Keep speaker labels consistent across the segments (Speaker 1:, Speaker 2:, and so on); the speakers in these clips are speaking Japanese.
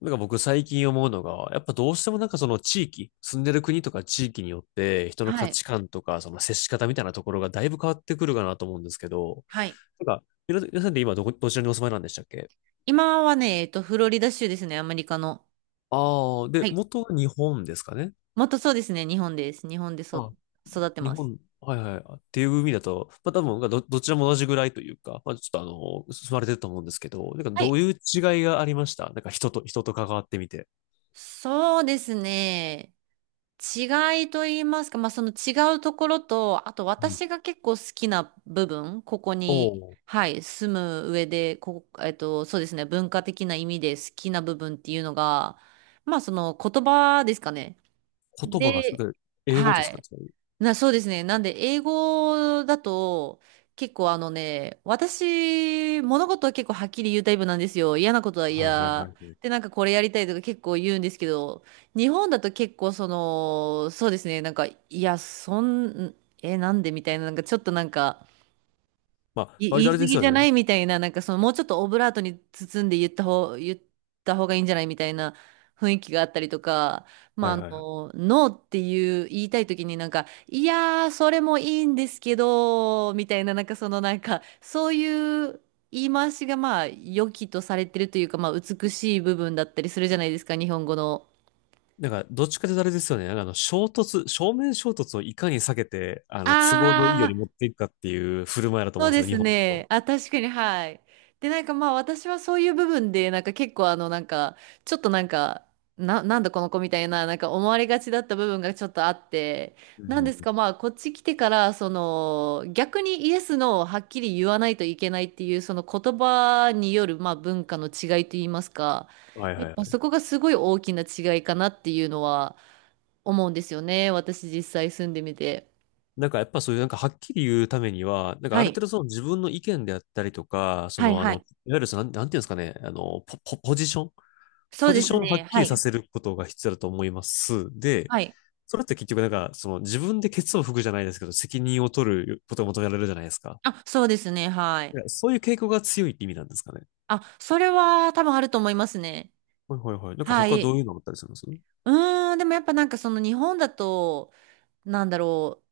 Speaker 1: なんか僕最近思うのが、やっぱどうしてもその地域、住んでる国とか地域によって、人の
Speaker 2: は
Speaker 1: 価
Speaker 2: い。
Speaker 1: 値観とか、その接し方みたいなところがだいぶ変わってくるかなと思うんですけど、
Speaker 2: はい。
Speaker 1: 皆さんで今どちらにお住まいなんでしたっけ。
Speaker 2: 今はね、フロリダ州ですね、アメリカの。
Speaker 1: ああー、
Speaker 2: は
Speaker 1: で、
Speaker 2: い。
Speaker 1: 元は日本ですかね。
Speaker 2: もっとそうですね、日本です。日本で
Speaker 1: あ、
Speaker 2: 育って
Speaker 1: 日
Speaker 2: ます。
Speaker 1: 本、はいはい。っていう意味だと、まあ多分どちらも同じぐらいというか、まあちょっと住まれてると思うんですけど、なんか
Speaker 2: は
Speaker 1: ど
Speaker 2: い。
Speaker 1: ういう違いがありました、なんか人と、人と関わってみて。
Speaker 2: そうですね。違いと言いますか、まあ、その違うところと、あと
Speaker 1: うん。
Speaker 2: 私が結構好きな部分、ここ
Speaker 1: お。
Speaker 2: に、
Speaker 1: お、
Speaker 2: はい、住む上で、ここ、そうですね、文化的な意味で好きな部分っていうのが、まあ、その言葉ですかね。
Speaker 1: 言葉が、
Speaker 2: で、
Speaker 1: 英語
Speaker 2: は
Speaker 1: ですか。
Speaker 2: い。そうですね。なんで、英語だと、結構あのね、私、物事は結構はっきり言うタイプなんですよ。嫌なことは
Speaker 1: はいはいはい
Speaker 2: 嫌。
Speaker 1: はい。
Speaker 2: で、なんかこれやりたいとか結構言うんですけど、日本だと結構その、そうですね、なんか、いや、なんでみたいな、なんかちょっとなんか、
Speaker 1: まあ、割
Speaker 2: 言い
Speaker 1: とあ
Speaker 2: 過
Speaker 1: れです
Speaker 2: ぎ
Speaker 1: よ
Speaker 2: じゃな
Speaker 1: ね。
Speaker 2: いみたいな、なんかそのもうちょっとオブラートに包んで言った方がいいんじゃないみたいな雰囲気があったりとか、まあ、
Speaker 1: は
Speaker 2: あ
Speaker 1: い
Speaker 2: の、
Speaker 1: はいはい。
Speaker 2: ノーっていう言いたい時になんか、いやー、それもいいんですけど、みたいな、なんかそのなんか、そういう言い回しがまあ、良きとされてるというか、まあ、美しい部分だったりするじゃないですか、日本語の。
Speaker 1: なんか、どっちかというとあれですよね。なんかあの、衝突、正面衝突をいかに避けて、あの、都合のいいよう
Speaker 2: あ、
Speaker 1: に持っていくかっていう振る舞いだと
Speaker 2: そ
Speaker 1: 思
Speaker 2: う
Speaker 1: うんです
Speaker 2: で
Speaker 1: よ、日
Speaker 2: す
Speaker 1: 本だ
Speaker 2: ね。
Speaker 1: と。
Speaker 2: あ、確かに、はい。で、なんかまあ私はそういう部分で、なんか結構あの、なんか、ちょっとなんか、なんだこの子みたいな、なんか思われがちだった部分がちょっとあって、
Speaker 1: うん
Speaker 2: な
Speaker 1: う
Speaker 2: んで
Speaker 1: ん
Speaker 2: す
Speaker 1: うん。
Speaker 2: かまあこっち来てから、その、逆にイエスのをはっきり言わないといけないっていう、その言葉による、まあ文化の違いといいますか、
Speaker 1: はい
Speaker 2: や
Speaker 1: は
Speaker 2: っ
Speaker 1: いは
Speaker 2: ぱそ
Speaker 1: い。
Speaker 2: こがすごい大きな違いかなっていうのは思うんですよね。私実際住んでみて。
Speaker 1: なんかやっぱそういうなんかはっきり言うためには、なんか
Speaker 2: は
Speaker 1: ある
Speaker 2: い。
Speaker 1: 程度その自分の意見であったりとか、
Speaker 2: はいは
Speaker 1: い
Speaker 2: い。
Speaker 1: わゆるそのなんていうんですかね、あの、ポジション、
Speaker 2: そ
Speaker 1: ポ
Speaker 2: うで
Speaker 1: ジシ
Speaker 2: す
Speaker 1: ョンをはっ
Speaker 2: ね。
Speaker 1: き
Speaker 2: は
Speaker 1: りさ
Speaker 2: い。
Speaker 1: せることが必要だと思います。で、
Speaker 2: はい
Speaker 1: それって結局なんか、その自分でケツを拭くじゃないですけど、責任を取ることが求められるじゃないですか。
Speaker 2: あ、そうですね。は
Speaker 1: い
Speaker 2: い。
Speaker 1: や、そういう傾向が強いって意味なんですかね。
Speaker 2: あ、それは多分あると思いますね。
Speaker 1: はいはいはい。なんか
Speaker 2: は
Speaker 1: 他どう
Speaker 2: い。
Speaker 1: いうのあったりするんです。う
Speaker 2: うーん、でもやっぱなんかその日本だと、なんだろう、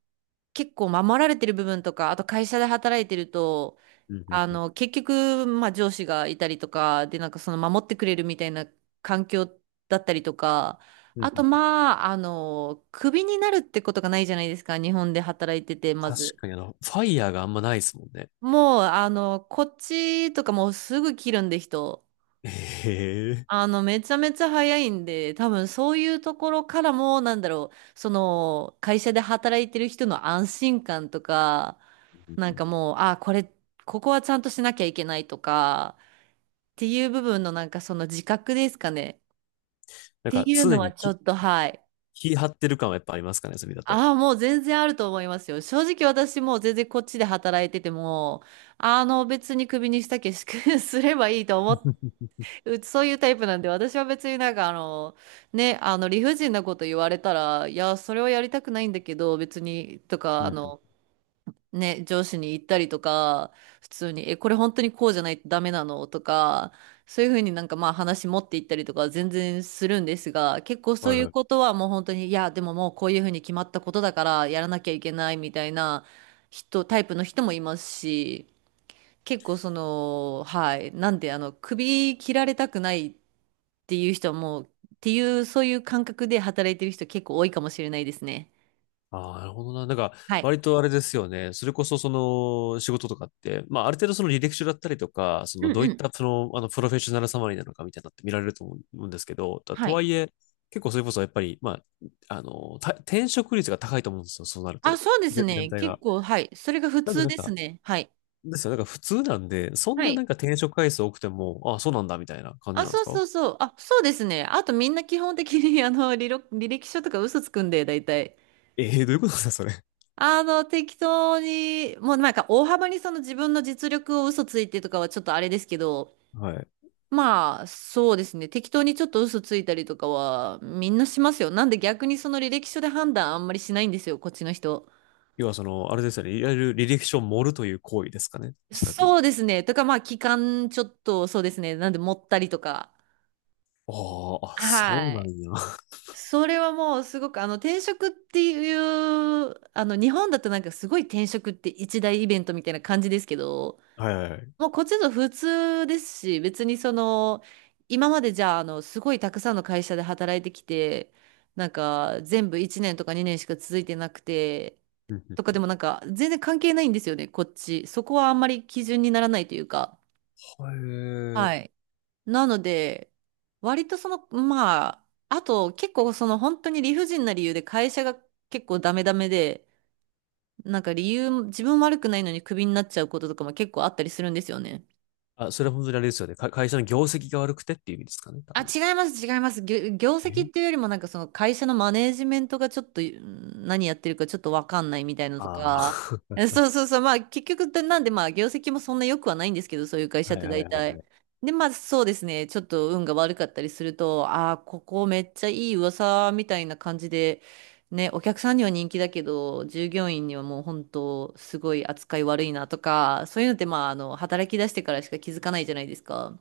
Speaker 2: 結構守られてる部分とか、あと会社で働いてると、
Speaker 1: んうん
Speaker 2: あ
Speaker 1: うん。
Speaker 2: の、結局、まあ上司がいたりとか、で、なんかその守ってくれるみたいな環境だったりとか、
Speaker 1: うん
Speaker 2: あ
Speaker 1: う
Speaker 2: と
Speaker 1: ん。
Speaker 2: まあ、あの、クビになるってことがないじゃないですか、日本で働いてて、ま
Speaker 1: 確
Speaker 2: ず。
Speaker 1: かにあの、ファイヤーがあんまないですもんね。
Speaker 2: もう、あの、こっちとかもうすぐ切るんで人。
Speaker 1: へえ。
Speaker 2: あの、めちゃめちゃ早いんで、多分そういうところからも、なんだろう、その、会社で働いてる人の安心感とか、なんかもう、あ、これ、ここはちゃんとしなきゃいけないとか、っていう部分のなんかその自覚ですかね。っ
Speaker 1: なん
Speaker 2: て
Speaker 1: か
Speaker 2: いう
Speaker 1: 常
Speaker 2: のは
Speaker 1: に
Speaker 2: ちょ
Speaker 1: き、
Speaker 2: っと、はい。
Speaker 1: 気張ってる感はやっぱありますかね、それだと。
Speaker 2: ああ、もう全然あると思いますよ。正直私もう全然こっちで働いてても、あの、別にクビにしたけし すればいいと思っうちそういうタイプなんで、私は別になんかあの、ね、あの理不尽なこと言われたら、いや、それはやりたくないんだけど、別に、とか、
Speaker 1: う
Speaker 2: あ
Speaker 1: んうん。
Speaker 2: の、ね、上司に言ったりとか、普通に、え、これ本当にこうじゃないとダメなのとか、そういうふうになんかまあ話持っていったりとかは全然するんですが、結構そ
Speaker 1: は
Speaker 2: う
Speaker 1: い
Speaker 2: いう
Speaker 1: はい。
Speaker 2: ことはもう本当に、いや、でももうこういうふうに決まったことだからやらなきゃいけないみたいなタイプの人もいますし、結構その、はい。なんで、あの、首切られたくないっていう人はもう、っていう、そういう感覚で働いてる人結構多いかもしれないですね。
Speaker 1: ああ、なるほどな。なんか、
Speaker 2: はい。
Speaker 1: 割とあれですよね。それこそ、その、仕事とかって、まあ、ある程度その履歴書だったりとか、そ
Speaker 2: う
Speaker 1: の、
Speaker 2: ん
Speaker 1: どういっ
Speaker 2: うん。
Speaker 1: た、その、あの、プロフェッショナルサマリーなのかみたいなのって見られると思うんですけど、と
Speaker 2: は
Speaker 1: と
Speaker 2: い。
Speaker 1: はいえ、結構それこそ、やっぱり、まあ、あの、転職率が高いと思うんですよ。そうなる
Speaker 2: あ、
Speaker 1: と。
Speaker 2: そうです
Speaker 1: 全
Speaker 2: ね。
Speaker 1: 体
Speaker 2: 結
Speaker 1: が。
Speaker 2: 構、はい。それが普
Speaker 1: なんで、
Speaker 2: 通
Speaker 1: なん
Speaker 2: です
Speaker 1: か、
Speaker 2: ね。はい。
Speaker 1: ですよ。なんか、普通なんで、そん
Speaker 2: は
Speaker 1: なな
Speaker 2: い。
Speaker 1: んか転職回数多くても、ああ、そうなんだ、みたいな感じ
Speaker 2: あ、
Speaker 1: なんです
Speaker 2: そう
Speaker 1: か。
Speaker 2: そうそう。あ、そうですね。あとみんな基本的に、あの、履歴書とか嘘つくんで、大体。
Speaker 1: え、 えー、どういうことですか、それ。
Speaker 2: あの、適当に、もうなんか大幅にその自分の実力を嘘ついてとかはちょっとあれですけど、
Speaker 1: はい。
Speaker 2: まあ、そうですね。適当にちょっと嘘ついたりとかは、みんなしますよ。なんで逆にその履歴書で判断あんまりしないんですよ、こっちの人。
Speaker 1: 要は、その、あれですよね。いわゆる履歴書を盛るという行為ですかね。おそらく。
Speaker 2: そうですね。とか、まあ、期間ちょっと、そうですね。なんで持ったりとか。
Speaker 1: ああ、あ、そう
Speaker 2: は
Speaker 1: なん
Speaker 2: い。
Speaker 1: や。
Speaker 2: それはもうすごく、あの、転職っていう、あの、日本だとなんかすごい転職って一大イベントみたいな感じですけど、
Speaker 1: はいはいはい。
Speaker 2: もうこっちの普通ですし、別にその、今までじゃあ、あの、すごいたくさんの会社で働いてきて、なんか、全部1年とか2年しか続いてなくて、
Speaker 1: うんうん。
Speaker 2: とかでもなんか、全然関係ないんですよね、こっち。そこはあんまり基準にならないというか。
Speaker 1: へえ。
Speaker 2: はい。なので、割とその、まあ、あと結構その本当に理不尽な理由で会社が結構ダメダメで、なんか理由、自分悪くないのにクビになっちゃうこととかも結構あったりするんですよね。
Speaker 1: あ、それは本当にあれですよね。か、会社の業績が悪くてっていう意味ですかね、多
Speaker 2: あ、
Speaker 1: 分。
Speaker 2: 違います、違います。業績
Speaker 1: え。
Speaker 2: っていうよりも、なんかその会社のマネージメントがちょっとうん何やってるかちょっとわかんないみたいなのと
Speaker 1: ああ
Speaker 2: か、
Speaker 1: ー。
Speaker 2: えそうそうそう、まあ結局、でなんでまあ業績もそんな良くはないんですけど、そういう会 社っ
Speaker 1: はい
Speaker 2: て
Speaker 1: はいは
Speaker 2: 大
Speaker 1: いは
Speaker 2: 体。
Speaker 1: い。
Speaker 2: で、まあそうですね、ちょっと運が悪かったりすると、ああ、ここめっちゃいい噂みたいな感じで、ね、お客さんには人気だけど、従業員にはもう本当、すごい扱い悪いなとか、そういうのってまあ、あの、働き出してからしか気づかないじゃないですか。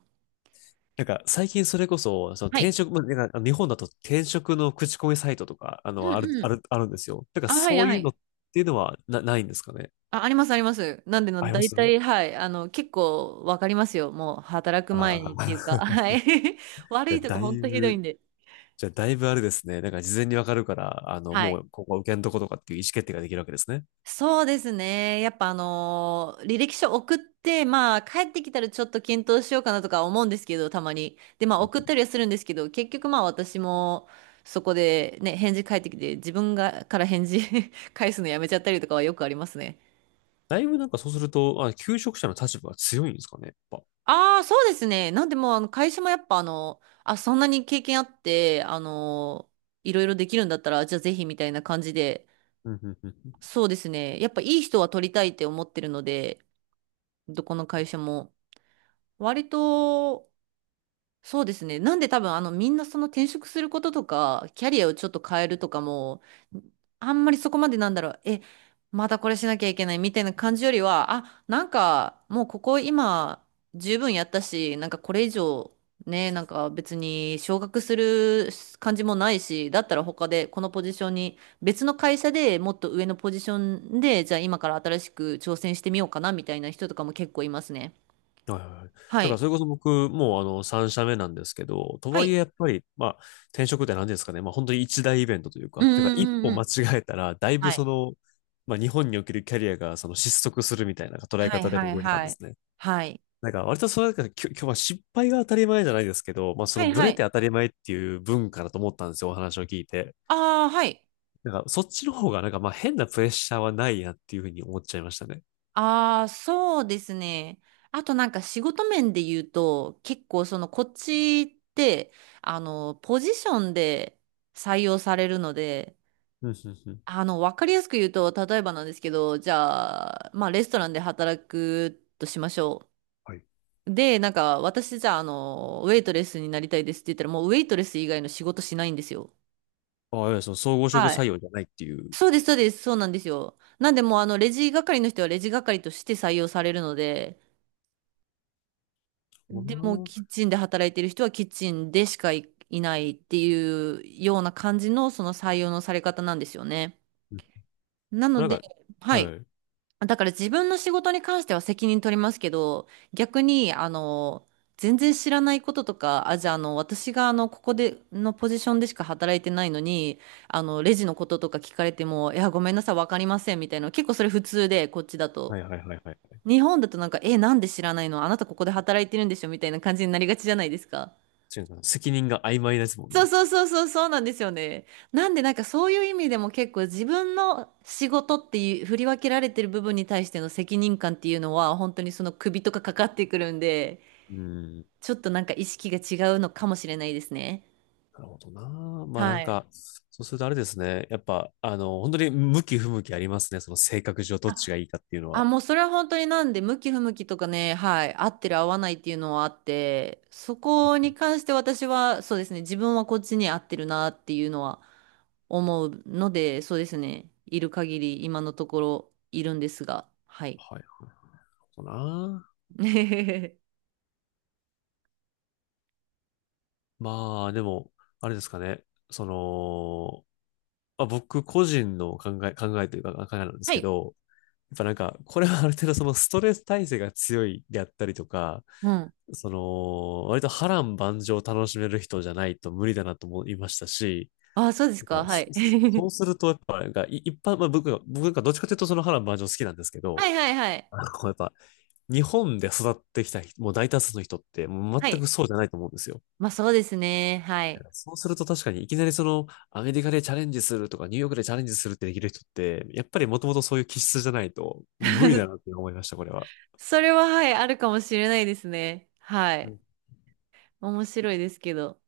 Speaker 1: なんか、最近それこそ、その
Speaker 2: は
Speaker 1: 転
Speaker 2: い。
Speaker 1: 職、まあなんか日本だと転職の口コミサイトとか、あ
Speaker 2: う
Speaker 1: の、ある、あ
Speaker 2: ん
Speaker 1: る、あるんですよ。なんか、
Speaker 2: あ、はい、
Speaker 1: そう
Speaker 2: は
Speaker 1: いう
Speaker 2: い。
Speaker 1: のっていうのはないんですかね。
Speaker 2: あ、あります、あります。なんで
Speaker 1: あ
Speaker 2: の、
Speaker 1: りま
Speaker 2: 大
Speaker 1: す。
Speaker 2: 体、はい。あの、結構わかりますよ。もう、働く前
Speaker 1: あ
Speaker 2: に
Speaker 1: あ
Speaker 2: っていうか、
Speaker 1: ー。
Speaker 2: はい。悪
Speaker 1: じゃあ、
Speaker 2: いとこ、
Speaker 1: だ
Speaker 2: ほん
Speaker 1: い
Speaker 2: とひどい
Speaker 1: ぶ、
Speaker 2: んで。
Speaker 1: じゃあ、だいぶあれですね。なんか、事前にわかるから、あの、
Speaker 2: は
Speaker 1: も
Speaker 2: い。
Speaker 1: う、ここは受けんとことかっていう意思決定ができるわけですね。
Speaker 2: そうですね。やっぱ、あのー履歴書送って、まあ、帰ってきたらちょっと検討しようかなとか思うんですけど、たまに。で、まあ、送ったりはするんですけど、結局、まあ、私も、そこで、ね、返事返ってきて、自分が、から返事 返すのやめちゃったりとかはよくありますね。
Speaker 1: だいぶなんかそうすると、あ、求職者の立場が強いんですかね、やっぱ。
Speaker 2: ああ、そうですね。なんでもう、あの、会社もやっぱ、あの、あ、そんなに経験あって、あの、いろいろできるんだったら、じゃあぜひみたいな感じで、
Speaker 1: うんうんうんうん。
Speaker 2: そうですね。やっぱいい人は取りたいって思ってるので、どこの会社も。割と、そうですね。なんで多分あのみんなその転職することとか、キャリアをちょっと変えるとかも、あんまりそこまでなんだろう、え、またこれしなきゃいけないみたいな感じよりは、あ、なんかもうここ今十分やったし、なんかこれ以上ね、なんか別に昇格する感じもないし、だったら他でこのポジションに、別の会社でもっと上のポジションで、じゃあ今から新しく挑戦してみようかなみたいな人とかも結構いますね。
Speaker 1: はいはいはい。
Speaker 2: は
Speaker 1: だから
Speaker 2: い。
Speaker 1: それこそ僕、もうあの、3社目なんですけど、と
Speaker 2: は
Speaker 1: はいえ
Speaker 2: い。
Speaker 1: やっぱり、まあ、転職って何ですかね、まあ本当に一大イベントという
Speaker 2: うん
Speaker 1: か、だから
Speaker 2: う
Speaker 1: 一
Speaker 2: んう
Speaker 1: 歩
Speaker 2: んう
Speaker 1: 間違
Speaker 2: ん。
Speaker 1: えたら、だいぶ
Speaker 2: は
Speaker 1: そ
Speaker 2: い
Speaker 1: の、まあ日本におけるキャリアがその失速するみたいな捉え
Speaker 2: はい
Speaker 1: 方で
Speaker 2: はい
Speaker 1: 動いてたん
Speaker 2: は
Speaker 1: で
Speaker 2: い。
Speaker 1: すね。
Speaker 2: はい。
Speaker 1: なんか割とそれなんきょ今日は失敗が当たり前じゃないですけど、まあそ
Speaker 2: は
Speaker 1: の
Speaker 2: い
Speaker 1: ブ
Speaker 2: は
Speaker 1: レ
Speaker 2: い。
Speaker 1: て当たり前っていう文化だと思ったんですよ、お話を聞いて。
Speaker 2: ああ、はい。
Speaker 1: なんかそっちの方がなんかまあ変なプレッシャーはないなっていうふうに思っちゃいましたね。
Speaker 2: ああ、そうですね。あとなんか仕事面で言うと、結構そのこっちって、あの、ポジションで採用されるので、
Speaker 1: うん、うん、うん。
Speaker 2: あの、わかりやすく言うと、例えばなんですけど、じゃあ、まあ、レストランで働くとしましょ
Speaker 1: はい。
Speaker 2: う。で、なんか、私じゃあ、あの、ウェイトレスになりたいですって言ったら、もうウェイトレス以外の仕事しないんですよ。
Speaker 1: ああ、いやその総合職
Speaker 2: は
Speaker 1: 採
Speaker 2: い、
Speaker 1: 用じゃないっていう。
Speaker 2: そうです、そうです、そうなんですよ。なんでもうあの、レジ係の人はレジ係として採用されるので、
Speaker 1: そうだ
Speaker 2: でもうキッ
Speaker 1: な。
Speaker 2: チンで働いてる人はキッチンでしかい、いないっていうような感じのその採用のされ方なんですよね。
Speaker 1: うん。
Speaker 2: な
Speaker 1: な
Speaker 2: の
Speaker 1: ん
Speaker 2: で、
Speaker 1: か、
Speaker 2: はい。
Speaker 1: はい。
Speaker 2: だから自分の仕事に関しては責任取りますけど、逆に、あの、全然知らないこととか、あ、じゃあ、あの、私が、あの、ここで、のポジションでしか働いてないのに、あの、レジのこととか聞かれても、いや、ごめんなさい、わかりません、みたいな。結構それ普通で、こっちだ
Speaker 1: は
Speaker 2: と。
Speaker 1: いはいはいはい。
Speaker 2: 日本だとなんか、え、なんで知らないのあなたここで働いてるんでしょみたいな感じになりがちじゃないですか。
Speaker 1: 違うかな。責任が曖昧ですもん
Speaker 2: そう
Speaker 1: ね。
Speaker 2: そうそうそうそうなんですよね。なんでなんかそういう意味でも結構自分の仕事っていう振り分けられてる部分に対しての責任感っていうのは本当にその首とかかかってくるんで、
Speaker 1: うん。
Speaker 2: ちょっとなんか意識が違うのかもしれないですね。
Speaker 1: なるほどな。まあな
Speaker 2: は
Speaker 1: ん
Speaker 2: い。
Speaker 1: か、そうするとあれですね。やっぱ、あの、本当に向き不向きありますね。その性格上どっちがいいかっていうの
Speaker 2: あ、
Speaker 1: は。
Speaker 2: もうそれは本当になんで、向き不向きとかね、はい、合ってる合わないっていうのはあって、そこに関して私は、そうですね、自分はこっちに合ってるなっていうのは思うので、そうですね、いる限り今のところいるんですが、はい。
Speaker 1: はい。なるほどな。まあ、でも、あれですかね。その、まあ、僕個人の考え、考えというか考えなんです
Speaker 2: は
Speaker 1: け
Speaker 2: い。
Speaker 1: ど、っぱなんか、これはある程度そのストレス耐性が強いであったりとか、
Speaker 2: うん。
Speaker 1: その、割と波乱万丈を楽しめる人じゃないと無理だなと思いましたし、
Speaker 2: あ、そうです
Speaker 1: て
Speaker 2: か、
Speaker 1: か
Speaker 2: は
Speaker 1: そ
Speaker 2: い。
Speaker 1: そ うすると、やっぱ、なんか、一般、まあ僕がどっちかというとその波乱万丈好きなんですけ
Speaker 2: は
Speaker 1: ど、
Speaker 2: いはいはい。
Speaker 1: あの、やっぱ、日本で育ってきた人、もう大多数の人って、もう
Speaker 2: は
Speaker 1: 全
Speaker 2: い。
Speaker 1: くそうじゃないと思うんですよ。
Speaker 2: まあそうですね、はい。
Speaker 1: そうすると確かにいきなりそのアメリカでチャレンジするとかニューヨークでチャレンジするってできる人ってやっぱりもともとそういう気質じゃないと無理だなっ て思いました、これは。
Speaker 2: それははい、あるかもしれないですね。は
Speaker 1: う
Speaker 2: い。
Speaker 1: ん
Speaker 2: 面白いですけど。